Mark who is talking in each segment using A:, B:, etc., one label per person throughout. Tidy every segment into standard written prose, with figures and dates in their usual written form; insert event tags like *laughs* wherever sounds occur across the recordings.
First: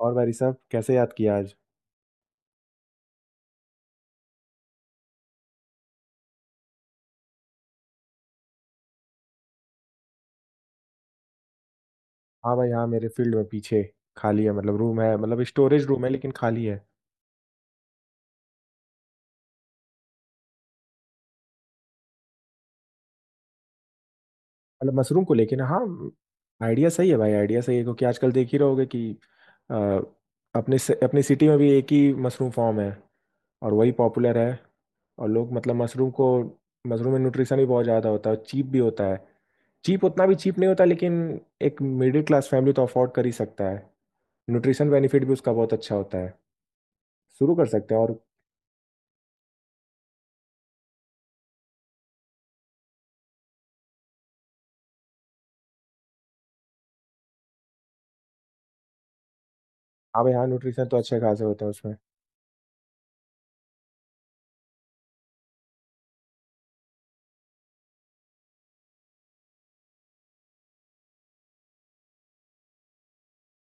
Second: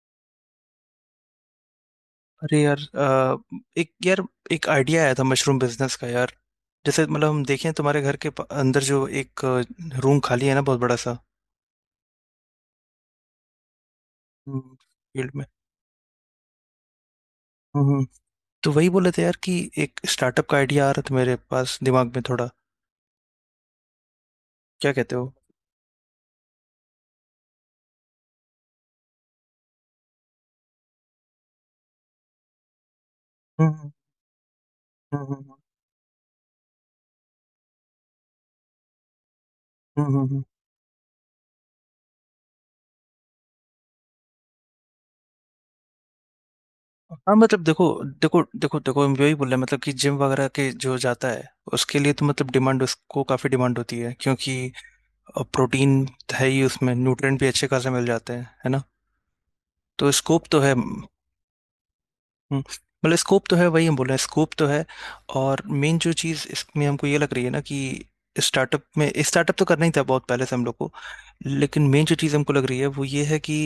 A: और भाई साहब कैसे याद किया आज।
B: अरे यार एक यार एक आइडिया आया था मशरूम बिजनेस का यार जैसे मतलब हम देखें तुम्हारे घर के अंदर जो एक रूम खाली है ना बहुत बड़ा सा।
A: हाँ भाई हाँ, मेरे फील्ड में पीछे खाली है।
B: हम्म।
A: मतलब रूम है,
B: फील्ड
A: मतलब
B: में।
A: स्टोरेज रूम है लेकिन खाली है।
B: हम्म। तो वही बोले थे यार कि एक स्टार्टअप का आइडिया आ रहा था मेरे पास दिमाग में थोड़ा, क्या
A: मतलब
B: कहते
A: मशरूम
B: हो।
A: को, लेकिन हाँ आइडिया सही है भाई, आइडिया सही है क्योंकि आजकल देख ही रहोगे कि अ, अपने अपनी सिटी में भी एक ही मशरूम फॉर्म है और
B: हम्म
A: वही पॉपुलर है। और लोग
B: हम्म
A: मतलब मशरूम को, मशरूम में न्यूट्रिशन भी बहुत ज़्यादा होता है और चीप भी होता है। चीप
B: हम्म हम्म,
A: उतना भी
B: हम्म।
A: चीप नहीं होता, लेकिन एक मिडिल क्लास फैमिली तो अफोर्ड कर ही सकता है। न्यूट्रिशन बेनिफिट भी उसका बहुत अच्छा होता है।
B: हाँ
A: शुरू
B: मतलब
A: कर
B: देखो
A: सकते हैं। और
B: देखो देखो देखो, हम यही बोल रहे हैं मतलब कि जिम वगैरह के जो जाता है उसके लिए तो मतलब डिमांड, उसको काफ़ी डिमांड होती है क्योंकि प्रोटीन है ही, उसमें न्यूट्रिएंट भी अच्छे खासे मिल जाते हैं, है ना। तो
A: हाँ भाई
B: स्कोप
A: हाँ,
B: तो है।
A: न्यूट्रिशन तो
B: हम्म।
A: अच्छे खासे होते हैं उसमें।
B: मतलब स्कोप तो है, वही हम बोल रहे हैं स्कोप तो है। और मेन जो चीज़ इसमें हमको ये लग रही है ना कि स्टार्टअप में, स्टार्टअप तो करना ही था बहुत पहले से हम लोग को, लेकिन मेन जो चीज़ हमको लग रही है वो ये है कि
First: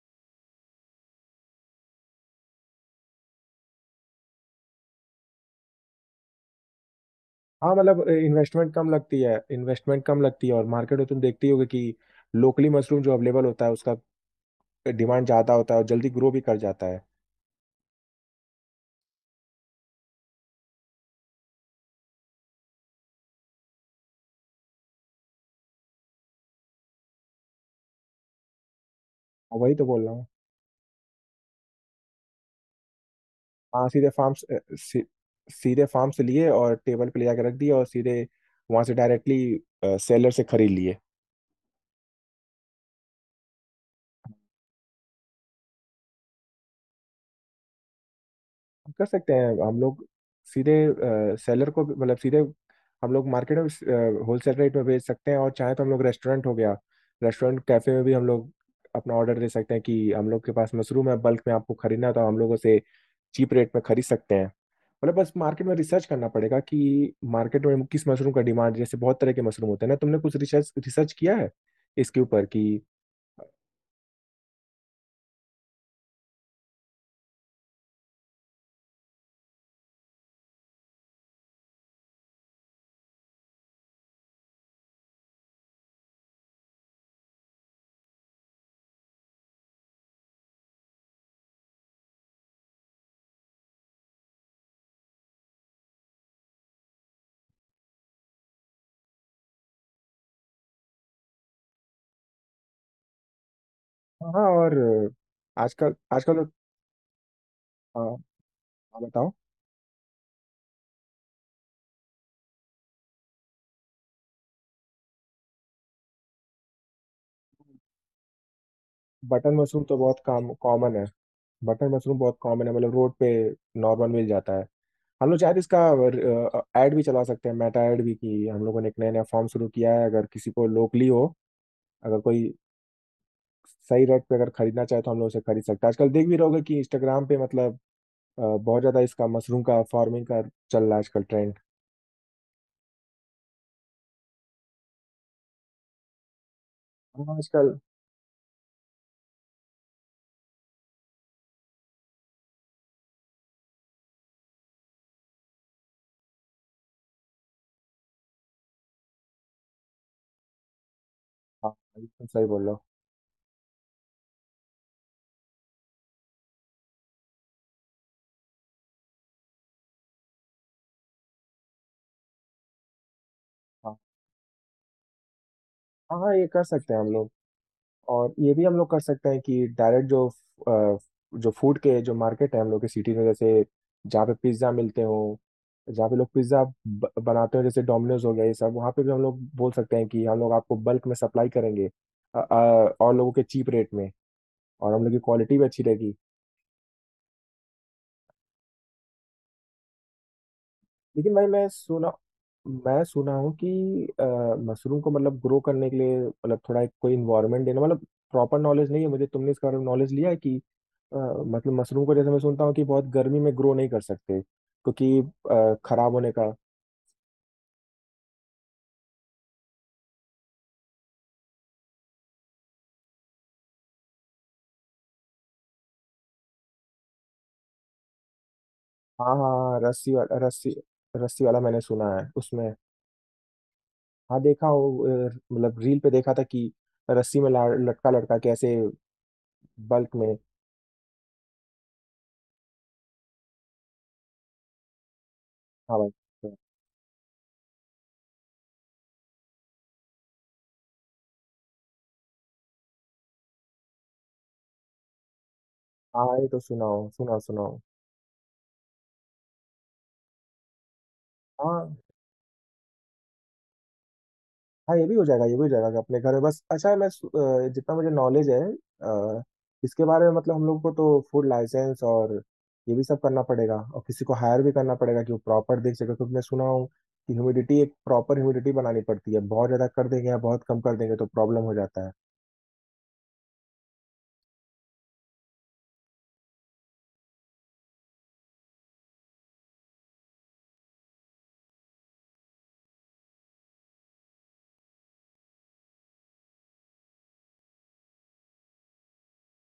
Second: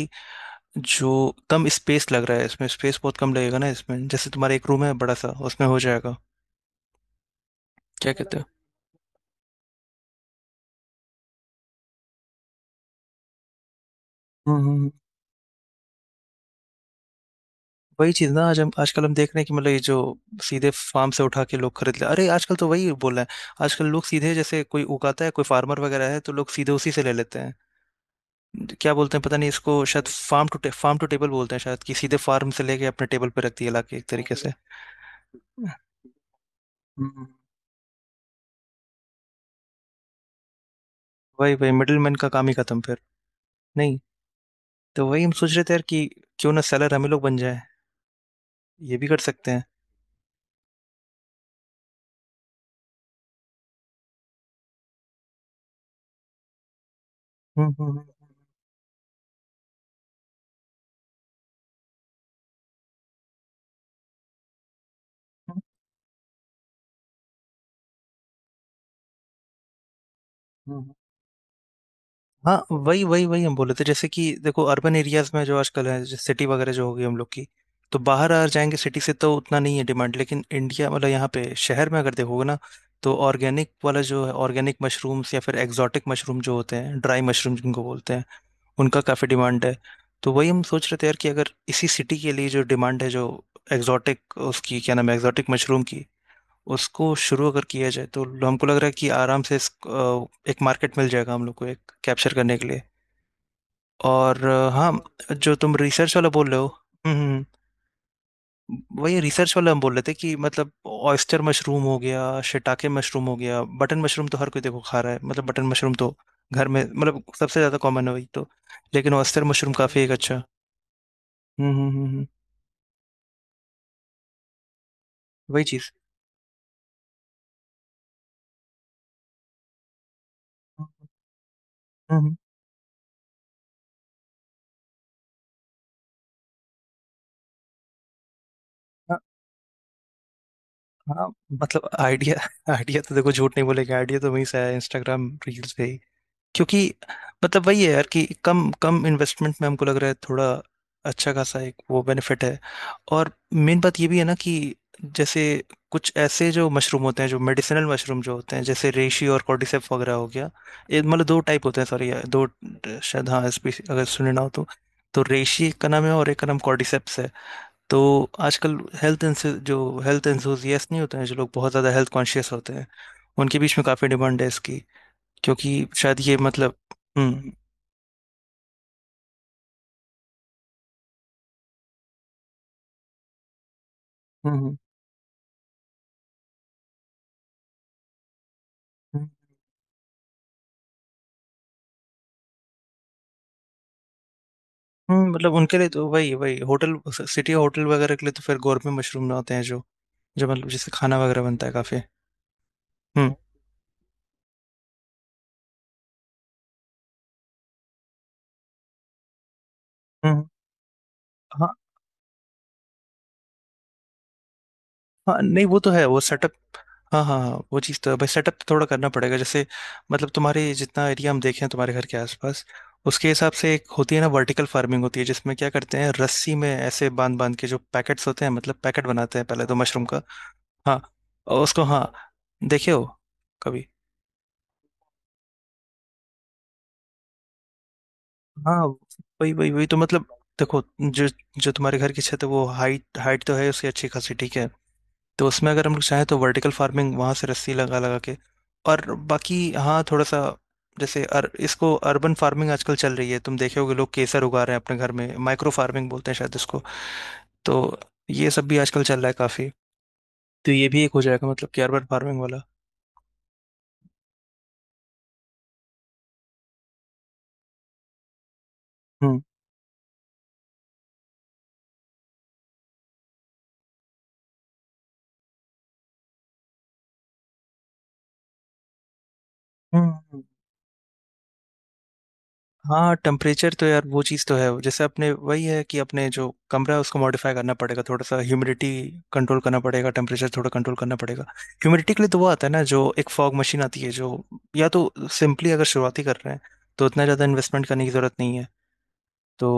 B: जो कम स्पेस लग रहा है इसमें, स्पेस बहुत कम लगेगा ना इसमें, जैसे तुम्हारा एक रूम है बड़ा सा उसमें हो जाएगा।
A: हाँ मतलब
B: क्या कहते हो।
A: इन्वेस्टमेंट कम लगती है, इन्वेस्टमेंट कम लगती है, और मार्केट में तुम देखती होगी कि लोकली मशरूम जो अवेलेबल होता है उसका
B: हम्म।
A: डिमांड ज़्यादा होता है और जल्दी ग्रो भी कर जाता है।
B: वही चीज़ ना, आज हम आजकल हम देख रहे हैं कि मतलब ये जो सीधे फार्म से उठा के लोग खरीद ले, अरे आजकल तो वही बोल रहे हैं, आजकल लोग सीधे, जैसे कोई उगाता है कोई फार्मर वगैरह है तो लोग सीधे उसी से ले लेते हैं। क्या बोलते हैं पता नहीं
A: और
B: इसको,
A: वही तो बोल
B: शायद
A: रहा हूँ।
B: Farm to, farm to table बोलते हैं शायद, कि सीधे फार्म से लेके अपने टेबल पे रख दिया
A: हाँ
B: लाके एक
A: सीधे
B: तरीके
A: फार्म
B: से।
A: से, सीधे फार्म से लिए और टेबल पे ले
B: हम्म।
A: जाके रख दिया और सीधे वहाँ से डायरेक्टली सेलर से खरीद लिए।
B: वही वही मिडिल मैन का काम ही खत्म फिर। नहीं, तो वही हम सोच रहे थे यार कि क्यों ना सेलर हम ही लोग बन जाए, ये
A: कर
B: भी कर
A: सकते
B: सकते हैं।
A: हैं हम लोग, सीधे सेलर को भी- मतलब सीधे हम लोग मार्केट में होलसेल रेट में बेच सकते हैं। और चाहे तो हम लोग रेस्टोरेंट हो गया, रेस्टोरेंट
B: हम्म हम्म,
A: कैफे
B: हम्म,
A: में भी हम
B: हम्म।
A: लोग अपना ऑर्डर दे सकते हैं कि हम लोग के पास मशरूम है, बल्क में आपको खरीदना है तो हम लोगों से चीप रेट में खरीद सकते हैं। मतलब बस
B: हम्म।
A: मार्केट में रिसर्च करना पड़ेगा कि मार्केट में किस मशरूम का डिमांड, जैसे बहुत तरह के मशरूम होते हैं ना। तुमने कुछ रिसर्च
B: हम्म।
A: रिसर्च किया है इसके ऊपर
B: हाँ
A: कि।
B: वही वही वही हम बोले थे, जैसे कि देखो अर्बन एरियाज में जो आजकल है जैसे सिटी वगैरह जो होगी हम लोग की, तो बाहर आ जाएंगे सिटी से तो उतना नहीं है डिमांड, लेकिन इंडिया मतलब यहाँ पे शहर में अगर देखोगे ना, तो ऑर्गेनिक वाला जो है, ऑर्गेनिक मशरूम्स या फिर एग्जॉटिक मशरूम जो होते हैं, ड्राई मशरूम जिनको बोलते हैं, उनका काफ़ी डिमांड है। तो वही हम सोच रहे थे यार कि अगर इसी सिटी के लिए जो डिमांड है, जो एग्जॉटिक, उसकी क्या नाम है, एग्जॉटिक मशरूम की, उसको शुरू अगर किया जाए, तो हमको लग रहा है कि आराम से एक मार्केट मिल जाएगा हम लोग को एक कैप्चर करने के लिए।
A: हाँ
B: और
A: और
B: हाँ, जो तुम
A: आजकल
B: रिसर्च वाला
A: आजकल।
B: बोल रहे हो। हम्म हम्म,
A: हाँ हाँ,
B: हम्म। वही
A: बताओ।
B: रिसर्च वाला हम बोल रहे थे कि मतलब ऑयस्टर मशरूम हो गया, शिटाके मशरूम हो गया, बटन मशरूम तो हर कोई देखो खा रहा है, मतलब बटन मशरूम तो घर में मतलब सबसे ज्यादा कॉमन है वही तो, लेकिन ऑयस्टर
A: बटन
B: मशरूम
A: मशरूम तो
B: काफी एक
A: बहुत
B: अच्छा।
A: काम कॉमन है,
B: हम्म
A: बटर
B: हम्म हम्म
A: मशरूम
B: हम्म,
A: बहुत कॉमन है, मतलब रोड पे नॉर्मल मिल जाता है। हम लोग शायद
B: वही
A: इसका
B: चीज।
A: ऐड भी चला सकते हैं, मेटा ऐड भी, की हम लोगों ने एक नया नया फॉर्म शुरू किया है। अगर किसी को
B: हम्म
A: लोकली हो, अगर
B: हम्म,
A: कोई सही रेट पे अगर खरीदना चाहे तो हम लोग उसे खरीद सकते हैं। आजकल देख भी रहोगे कि इंस्टाग्राम पे मतलब बहुत ज़्यादा
B: हाँ
A: इसका मशरूम का फार्मिंग का चल रहा है आजकल
B: हाँ,
A: ट्रेंड।
B: मतलब आइडिया *laughs* आइडिया तो देखो झूठ नहीं बोलेगा, आइडिया तो वहीं से आया, इंस्टाग्राम रील्स पे। क्योंकि
A: हाँ
B: मतलब
A: आजकल।
B: वही है यार कि कम, कम इन्वेस्टमेंट में हमको लग रहा है थोड़ा अच्छा खासा एक वो बेनिफिट है। और मेन बात ये भी है ना कि जैसे कुछ ऐसे जो मशरूम होते हैं, जो मेडिसिनल मशरूम जो होते हैं, जैसे रेशी और कॉर्डिसेप वगैरह हो गया, ये मतलब दो टाइप
A: हाँ
B: होते हैं, सॉरी
A: एकदम सही
B: दो,
A: बोल रहे हो।
B: शायद हाँ स्पीसी अगर सुने ना हो तो रेशी एक का नाम है और एक का नाम कॉर्डिसेप्स है। तो आजकल हेल्थ, जो हेल्थ एंथुजियास्ट नहीं होते हैं, जो लोग बहुत ज़्यादा हेल्थ कॉन्शियस होते हैं, उनके बीच में
A: हाँ
B: काफ़ी डिमांड है इसकी, क्योंकि
A: हाँ
B: शायद
A: हाँ,
B: ये
A: ये कर
B: मतलब।
A: सकते हैं हम लोग।
B: हुँ,
A: और ये भी हम लोग कर सकते हैं कि डायरेक्ट जो अ, जो फूड के जो मार्केट है हम लोग की सिटी में, जैसे जहाँ पे
B: हुँ,
A: पिज्ज़ा
B: हुँ,
A: मिलते हो, जहाँ पे लोग पिज्ज़ा बनाते हो, जैसे डोमिनोज हो गया ये सब, वहाँ पे भी हम
B: हुँ,
A: लोग बोल सकते हैं कि हम लोग आपको बल्क में सप्लाई करेंगे और लोगों के चीप रेट में, और हम लोग की
B: हुँ, मतलब
A: क्वालिटी भी
B: उनके
A: अच्छी
B: लिए तो
A: रहेगी।
B: वही वही होटल स सिटी होटल वगैरह के लिए तो फिर गोरमे मशरूम होते हैं जो जो मतलब जिससे खाना
A: लेकिन
B: वगैरह
A: भाई
B: बनता
A: मैं
B: है काफ़ी।
A: सुना, मैं
B: हुँ,
A: सुना हूँ कि मशरूम को मतलब ग्रो करने के लिए, मतलब थोड़ा एक कोई इन्वायरमेंट देना, मतलब प्रॉपर नॉलेज नहीं है मुझे। तुमने इसके बारे में नॉलेज लिया
B: हुँ,
A: है कि
B: हाँ,
A: मतलब मशरूम को जैसे मैं सुनता हूँ कि बहुत गर्मी में ग्रो नहीं कर सकते क्योंकि
B: हाँ, नहीं वो तो है
A: खराब
B: वो
A: होने
B: सेटअप।
A: का।
B: हाँ, हाँ, हाँ, वो चीज़ तो है भाई, सेटअप थोड़ा करना पड़ेगा। जैसे मतलब तुम्हारे जितना एरिया हम देखें तुम्हारे घर के आस-पास, उसके हिसाब से एक होती है ना वर्टिकल फार्मिंग होती है, जिसमें क्या करते हैं रस्सी में ऐसे बाँध-बाँध के जो पैकेट्स होते हैं, मतलब पैकेट
A: हाँ
B: बनाते हैं
A: हाँ
B: पहले तो
A: हाँ,
B: मशरूम
A: रस्सी
B: का।
A: वाला, रस्सी
B: हाँ,
A: रस्सी वाला
B: और
A: मैंने
B: उसको
A: सुना
B: हाँ,
A: है उसमें।
B: देखे हो कभी?
A: हाँ देखा हो, मतलब रील पे देखा था कि रस्सी में लटका लटका कैसे
B: हाँ, वही वही वही तो
A: बल्क
B: मतलब
A: में।
B: देखो, जो जो तुम्हारे घर की छत है वो हाइट, हाइट तो है उसकी अच्छी खासी ठीक है, तो उसमें अगर हम
A: हाँ
B: लोग
A: भाई
B: चाहें तो वर्टिकल फार्मिंग वहां से रस्सी लगा लगा के। और बाकी हाँ थोड़ा सा, जैसे इसको अर्बन फार्मिंग आजकल चल रही है, तुम देखे होगे लोग केसर उगा रहे हैं अपने घर में, माइक्रो फार्मिंग
A: हाँ।
B: बोलते हैं
A: ये
B: शायद
A: तो
B: इसको।
A: सुनाओ सुनाओ सुनाओ।
B: तो ये सब भी आजकल चल रहा है काफी, तो ये भी एक हो जाएगा मतलब कि
A: हाँ
B: अर्बन फार्मिंग वाला।
A: हाँ ये भी हो जाएगा, ये भी हो जाएगा अपने घर में। बस अच्छा मैं जितना मुझे नॉलेज है
B: हम्म
A: अ, इसके बारे में, मतलब हम लोग को तो फूड लाइसेंस और ये भी सब करना पड़ेगा, और किसी को हायर भी करना पड़ेगा कि वो प्रॉपर देख सके, क्योंकि मैं सुना हूँ कि ह्यूमिडिटी एक प्रॉपर ह्यूमिडिटी बनानी पड़ती है, बहुत ज़्यादा कर
B: हम्म
A: देंगे या
B: हम्म।
A: बहुत कम कर देंगे तो प्रॉब्लम हो जाता है।
B: हाँ टेम्परेचर तो यार वो चीज़ तो है, जैसे अपने वही है कि अपने जो कमरा है उसको मॉडिफाई करना पड़ेगा थोड़ा सा, ह्यूमिडिटी कंट्रोल करना पड़ेगा, टेम्परेचर थोड़ा कंट्रोल करना पड़ेगा। ह्यूमिडिटी के लिए तो वो आता है ना जो एक फॉग मशीन आती है जो, या तो सिंपली अगर शुरुआती कर रहे हैं तो उतना ज़्यादा इन्वेस्टमेंट करने की ज़रूरत नहीं है। तो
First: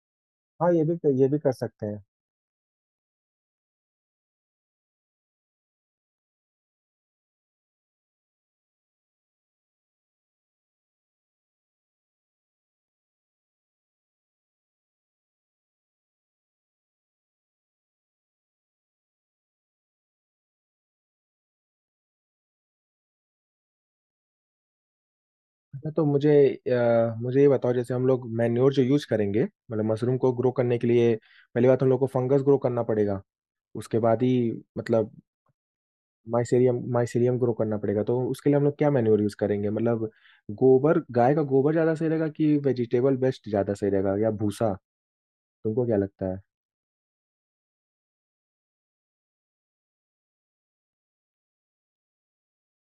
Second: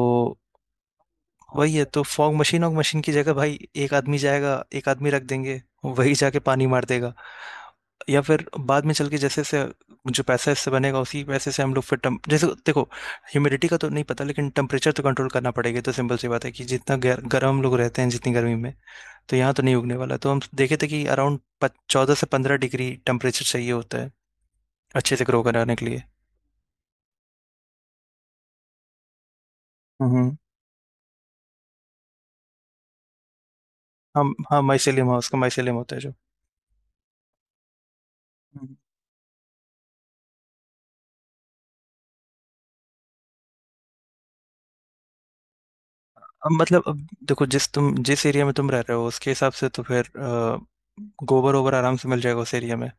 A: हाँ ये भी, ये भी कर
B: वही है
A: सकते
B: तो
A: हैं।
B: फॉग मशीन, और मशीन की जगह भाई एक आदमी जाएगा, एक आदमी रख देंगे वही जाके पानी मार देगा। या फिर बाद में चल के जैसे से जो पैसा इससे बनेगा उसी पैसे से हम लोग फिर टेम जैसे देखो ह्यूमिडिटी का तो नहीं पता लेकिन टेम्परेचर तो कंट्रोल करना पड़ेगा, ये तो सिंपल सी बात है कि जितना गर्म हम लोग रहते हैं जितनी गर्मी में, तो यहाँ तो नहीं उगने वाला। तो हम देखे थे कि अराउंड चौदह से पंद्रह डिग्री टेम्परेचर चाहिए होता है अच्छे से ग्रो कराने के
A: अच्छा
B: लिए।
A: तो मुझे मुझे ये बताओ, जैसे हम लोग मैन्योर जो यूज करेंगे मतलब मशरूम को
B: हम्म,
A: ग्रो करने के लिए, पहली बात हम लोग को फंगस ग्रो करना पड़ेगा, उसके बाद ही
B: हम हाँ माइसेलियम,
A: मतलब
B: हाउस का माइसेलियम होता है
A: माइसेरियम माइसेरियम ग्रो करना पड़ेगा। तो उसके लिए हम
B: जो।
A: लोग क्या मैन्योर यूज करेंगे? मतलब गोबर, गाय का गोबर ज्यादा सही रहेगा कि वेजिटेबल वेस्ट ज्यादा सही रहेगा या भूसा? तुमको क्या लगता है?
B: अब मतलब अब देखो जिस तुम जिस एरिया में तुम रह रहे हो उसके हिसाब से तो फिर गोबर ओबर आराम से मिल जाएगा उस एरिया में,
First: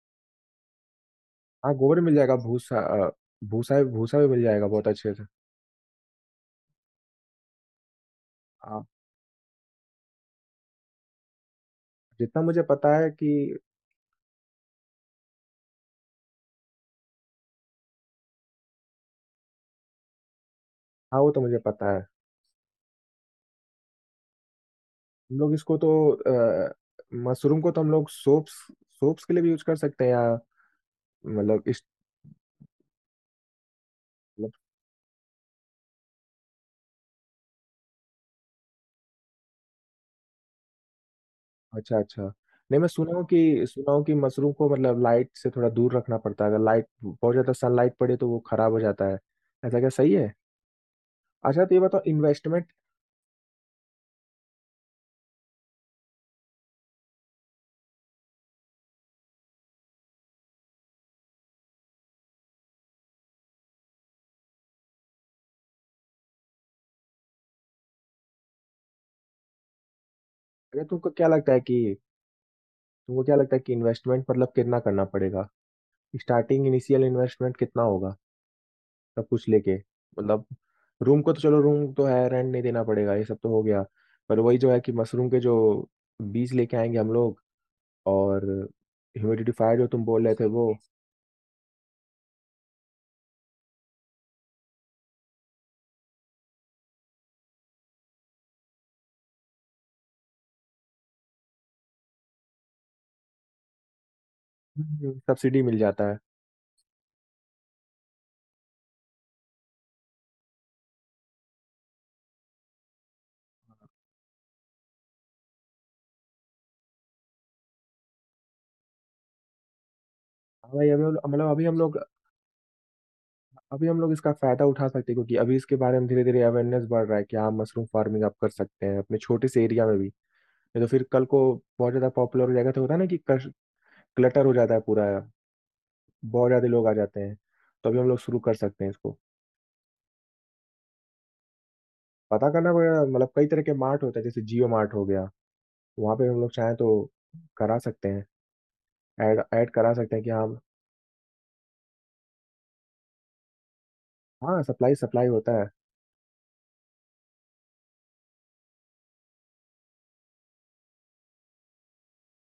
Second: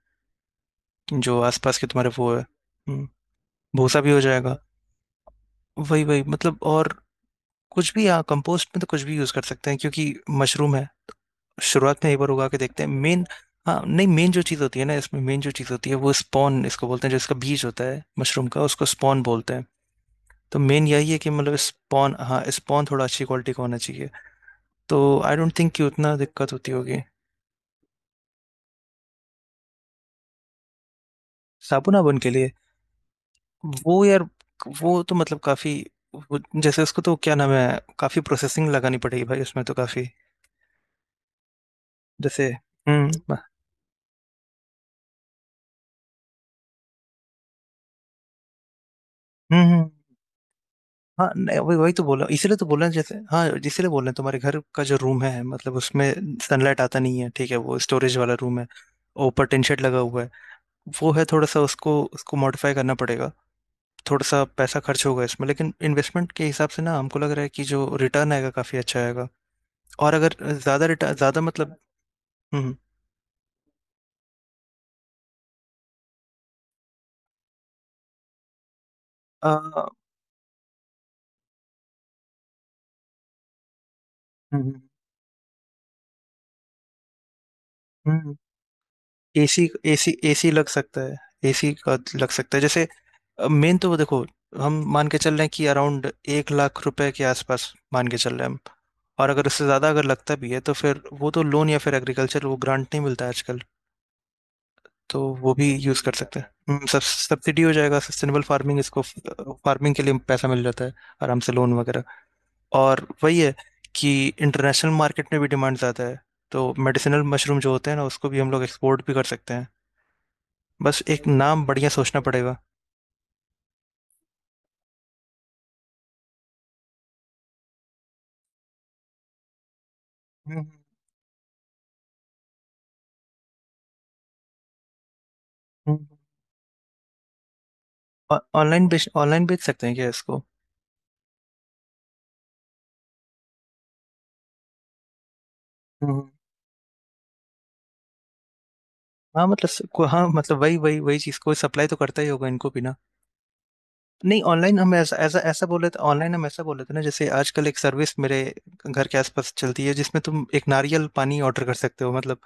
B: जो
A: हाँ
B: आसपास के
A: गोबर
B: तुम्हारे
A: मिल
B: वो
A: जाएगा।
B: है।
A: भूसा अ, भूसा,
B: भूसा भी
A: भूसा
B: हो
A: भी मिल
B: जाएगा,
A: जाएगा बहुत अच्छे से।
B: वही वही मतलब। और कुछ भी यहाँ कंपोस्ट में तो
A: आप
B: कुछ भी यूज कर सकते हैं क्योंकि मशरूम है। शुरुआत में एक बार
A: जितना
B: उगा के
A: मुझे
B: देखते हैं
A: पता है
B: मेन।
A: कि।
B: हाँ नहीं, मेन जो चीज़ होती है ना इसमें, मेन जो चीज़ होती है वो स्पॉन इसको बोलते हैं, जो इसका बीज होता है मशरूम का उसको स्पॉन बोलते हैं। तो मेन यही है
A: हाँ
B: कि
A: वो तो
B: मतलब
A: मुझे पता है।
B: स्पॉन, हाँ स्पॉन थोड़ा अच्छी क्वालिटी का होना चाहिए। तो आई
A: हम लोग
B: डोंट थिंक
A: इसको
B: कि
A: तो
B: उतना दिक्कत होती
A: अ,
B: होगी।
A: मशरूम को तो हम लोग सोप्स, सोप्स के लिए भी यूज कर सकते हैं, या मतलब इस।
B: साबुना बन के लिए, वो यार, वो तो मतलब काफी, जैसे उसको तो क्या नाम है, काफी प्रोसेसिंग लगानी पड़ेगी भाई उसमें तो काफी
A: अच्छा, अच्छा।
B: जैसे।
A: नहीं मैं
B: हम्म
A: सुना हूँ
B: बा-
A: कि, सुना हूँ कि मशरूम को मतलब लाइट से थोड़ा दूर रखना पड़ता है। अगर लाइट बहुत ज़्यादा सनलाइट पड़े तो वो खराब हो जाता है।
B: हम्म
A: ऐसा
B: हम्म,
A: क्या सही है?
B: हाँ नहीं,
A: अच्छा तो
B: वही
A: ये
B: वही
A: बताओ
B: तो बोला इसीलिए तो
A: इन्वेस्टमेंट,
B: बोला, जैसे हाँ इसीलिए बोल रहे हैं तुम्हारे घर का जो रूम है मतलब उसमें सनलाइट आता नहीं है, ठीक है वो स्टोरेज वाला रूम है, और ऊपर टिन शेड लगा हुआ है। वो है थोड़ा सा उसको, उसको मॉडिफाई करना पड़ेगा थोड़ा सा, पैसा खर्च होगा इसमें लेकिन इन्वेस्टमेंट के हिसाब से ना हमको लग रहा है कि जो रिटर्न आएगा काफी अच्छा आएगा। और अगर
A: अगर
B: ज्यादा
A: तुमको
B: रिटर्न,
A: क्या
B: ज्यादा
A: लगता है
B: मतलब।
A: कि,
B: हुँ, हुँ।
A: तुमको क्या लगता है कि इन्वेस्टमेंट मतलब कितना करना पड़ेगा? स्टार्टिंग इनिशियल इन्वेस्टमेंट कितना होगा? सब कुछ लेके,
B: अ,
A: मतलब रूम को तो चलो रूम तो है, रेंट नहीं देना पड़ेगा, ये सब तो हो गया। पर वही
B: हुँ,
A: जो है कि मशरूम के जो बीज लेके आएंगे हम लोग,
B: हुँ, हुँ।
A: और
B: एसी,
A: ह्यूमिडिफायर जो तुम
B: एसी
A: बोल रहे थे
B: एसी लग
A: वो,
B: सकता है, एसी का लग सकता है। जैसे मेन तो वो देखो, हम मान के चल रहे हैं कि अराउंड 1 लाख रुपए के आसपास मान के चल रहे हैं हम। और अगर उससे ज़्यादा अगर लगता भी है तो फिर वो तो लोन, या फिर एग्रीकल्चर वो ग्रांट नहीं मिलता है आजकल, तो वो
A: सब्सिडी
B: भी
A: मिल
B: यूज़
A: जाता
B: कर
A: है।
B: सकते हैं। हुँ, सब सब्सिडी हो जाएगा, सस्टेनेबल फार्मिंग इसको, फ फार्मिंग के लिए पैसा मिल जाता है आराम से, लोन वगैरह। और वही है कि इंटरनेशनल मार्केट में भी डिमांड ज़्यादा है, तो मेडिसिनल मशरूम जो होते हैं ना उसको भी हम लोग एक्सपोर्ट भी कर सकते हैं।
A: हाँ भाई
B: बस
A: अभी हम
B: एक
A: लोग- मतलब
B: नाम
A: अभी हम
B: बढ़िया
A: लोग,
B: सोचना पड़ेगा।
A: अभी हम लोग इसका फायदा उठा सकते हैं, क्योंकि अभी इसके बारे में धीरे धीरे अवेयरनेस बढ़ रहा है कि हाँ मशरूम फार्मिंग आप कर सकते हैं अपने छोटे से एरिया में भी।
B: हम्म
A: नहीं तो फिर कल को बहुत ज़्यादा पॉपुलर हो जाएगा तो होता है ना कि क्लटर हो जाता है पूरा,
B: हम्म,
A: बहुत ज़्यादा लोग आ जाते हैं। तो अभी हम लोग शुरू कर सकते
B: ऑनलाइन
A: हैं
B: बेच,
A: इसको।
B: ऑनलाइन बेच सकते हैं क्या इसको।
A: पता करना पड़ेगा, मतलब कई तरह के मार्ट होते हैं, जैसे जियो मार्ट हो गया, वहाँ
B: हम्म,
A: पे हम लोग चाहें तो करा सकते हैं, ऐड
B: हाँ मतलब
A: ऐड करा
B: को,
A: सकते हैं
B: हाँ
A: कि हाँ।
B: मतलब वही वही वही चीज़ को सप्लाई तो करता ही होगा इनको भी ना। नहीं
A: हाँ
B: ऑनलाइन हम
A: सप्लाई
B: ऐसा
A: सप्लाई
B: ऐसा
A: होता
B: ऐसा
A: है।
B: बोले थे, ऑनलाइन हम ऐसा बोले थे ना, जैसे आजकल एक सर्विस मेरे घर के आसपास चलती है जिसमें तुम एक नारियल पानी ऑर्डर कर सकते हो मतलब,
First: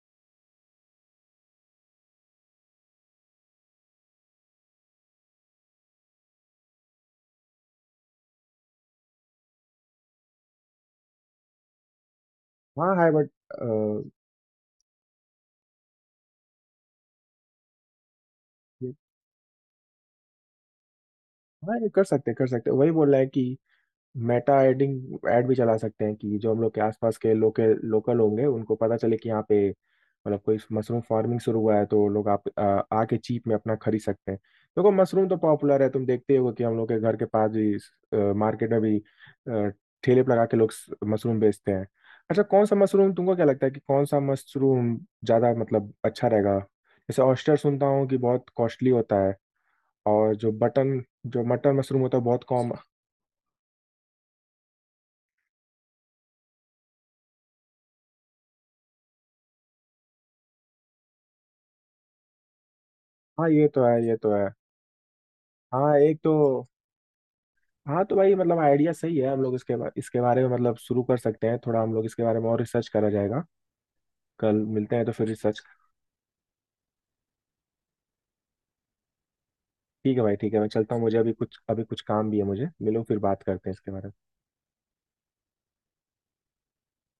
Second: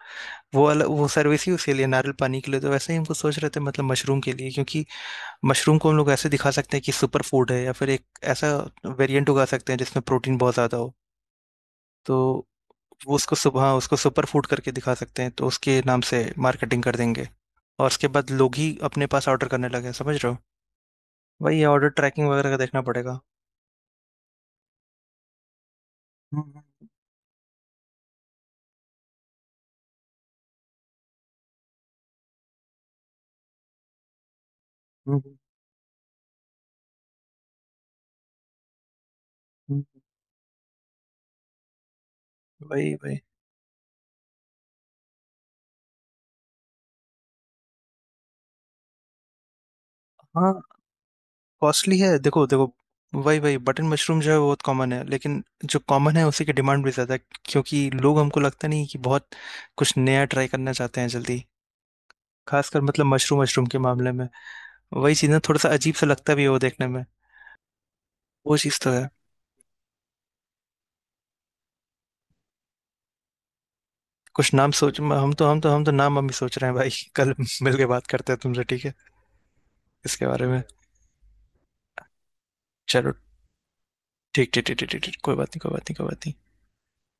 B: वो अलग वो सर्विस ही उसके लिए नारियल पानी के लिए, तो वैसे ही हमको सोच रहे थे मतलब मशरूम के लिए, क्योंकि मशरूम को हम लोग ऐसे दिखा सकते हैं कि सुपर फूड है, या फिर एक ऐसा वेरिएंट उगा सकते हैं जिसमें प्रोटीन बहुत ज़्यादा हो। तो
A: हाँ है
B: वो
A: बट,
B: उसको सुबह, उसको सुपर फूड करके दिखा सकते हैं, तो उसके नाम से मार्केटिंग कर देंगे और उसके बाद लोग ही अपने पास ऑर्डर करने लगे, समझ रहे हो। वही
A: हाँ
B: ऑर्डर
A: ये कर
B: ट्रैकिंग
A: सकते हैं, कर
B: वगैरह का
A: सकते हैं,
B: देखना
A: वही बोल
B: पड़ेगा।
A: रहा है कि मेटा एडिंग एड भी चला सकते हैं, कि जो हम
B: हम्म,
A: लोग के आसपास के लोकल लोकल होंगे उनको पता चले कि यहाँ पे मतलब कोई मशरूम फार्मिंग शुरू हुआ है, तो लोग आके चीप में अपना खरीद सकते हैं। देखो
B: हम्म,
A: मशरूम
B: हम्म,
A: तो पॉपुलर है, तुम देखते हो कि हम लोग के घर के पास भी, मार्केट में भी अ,
B: हम्म।
A: ठेले पर लगा के लोग मशरूम बेचते हैं। अच्छा कौन सा
B: वही
A: मशरूम,
B: वही,
A: तुमको क्या लगता है कि कौन सा मशरूम ज़्यादा मतलब अच्छा रहेगा? जैसे ऑयस्टर सुनता हूँ कि बहुत कॉस्टली होता है, और जो
B: हाँ
A: बटन, जो मटर
B: कॉस्टली
A: मशरूम
B: है,
A: होता है बहुत
B: देखो देखो
A: कॉम।
B: वही वही, बटन मशरूम जो है वो बहुत कॉमन है लेकिन जो कॉमन है उसी की डिमांड भी ज़्यादा है, क्योंकि लोग, हमको लगता नहीं कि बहुत कुछ नया ट्राई करना चाहते हैं जल्दी, खासकर मतलब मशरूम,
A: हाँ
B: मशरूम
A: ये
B: के
A: तो है,
B: मामले
A: ये
B: में।
A: तो है।
B: वही चीज़ ना थोड़ा सा अजीब
A: हाँ
B: सा
A: एक तो,
B: लगता भी है वो देखने में,
A: हाँ तो भाई
B: वो
A: मतलब
B: चीज़ तो
A: आइडिया
B: है।
A: सही है, हम लोग इसके बारे में मतलब शुरू कर सकते हैं। थोड़ा हम लोग इसके बारे में और रिसर्च करा जाएगा,
B: कुछ
A: कल
B: नाम
A: मिलते
B: सोच,
A: हैं तो फिर
B: हम तो हम
A: रिसर्च।
B: तो हम तो नाम हम ही सोच रहे हैं भाई। *laughs* कल मिल के बात करते हैं तुमसे, ठीक है
A: ठीक है
B: इसके
A: भाई,
B: बारे
A: ठीक है,
B: में।
A: मैं चलता हूँ, मुझे अभी कुछ, अभी कुछ काम भी है। मुझे मिलो,
B: चलो,
A: फिर बात करते हैं इसके बारे में।
B: ठीक ठीक ठीक ठीक ठीक ठीक, कोई बात नहीं कोई बात नहीं कोई बात नहीं।